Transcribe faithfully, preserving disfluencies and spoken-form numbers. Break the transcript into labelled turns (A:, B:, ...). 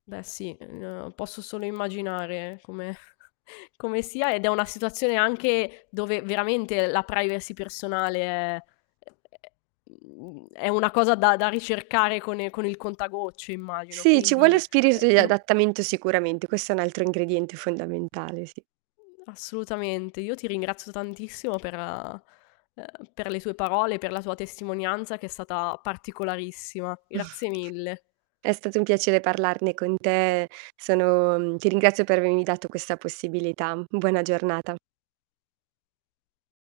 A: Beh, sì, eh, posso solo immaginare come come sia ed è una situazione anche dove veramente la privacy personale è ehm, è una cosa da da ricercare con con il contagocci immagino.
B: Sì, ci vuole
A: Quindi,
B: spirito
A: eh,
B: di
A: io
B: adattamento sicuramente. Questo è un altro ingrediente fondamentale, sì.
A: Assolutamente, io ti ringrazio tantissimo per eh, eh, per le tue parole, per la tua testimonianza che è stata particolarissima. Grazie mille.
B: È stato un piacere parlarne con te. Sono mh, ti ringrazio per avermi dato questa possibilità. Buona giornata.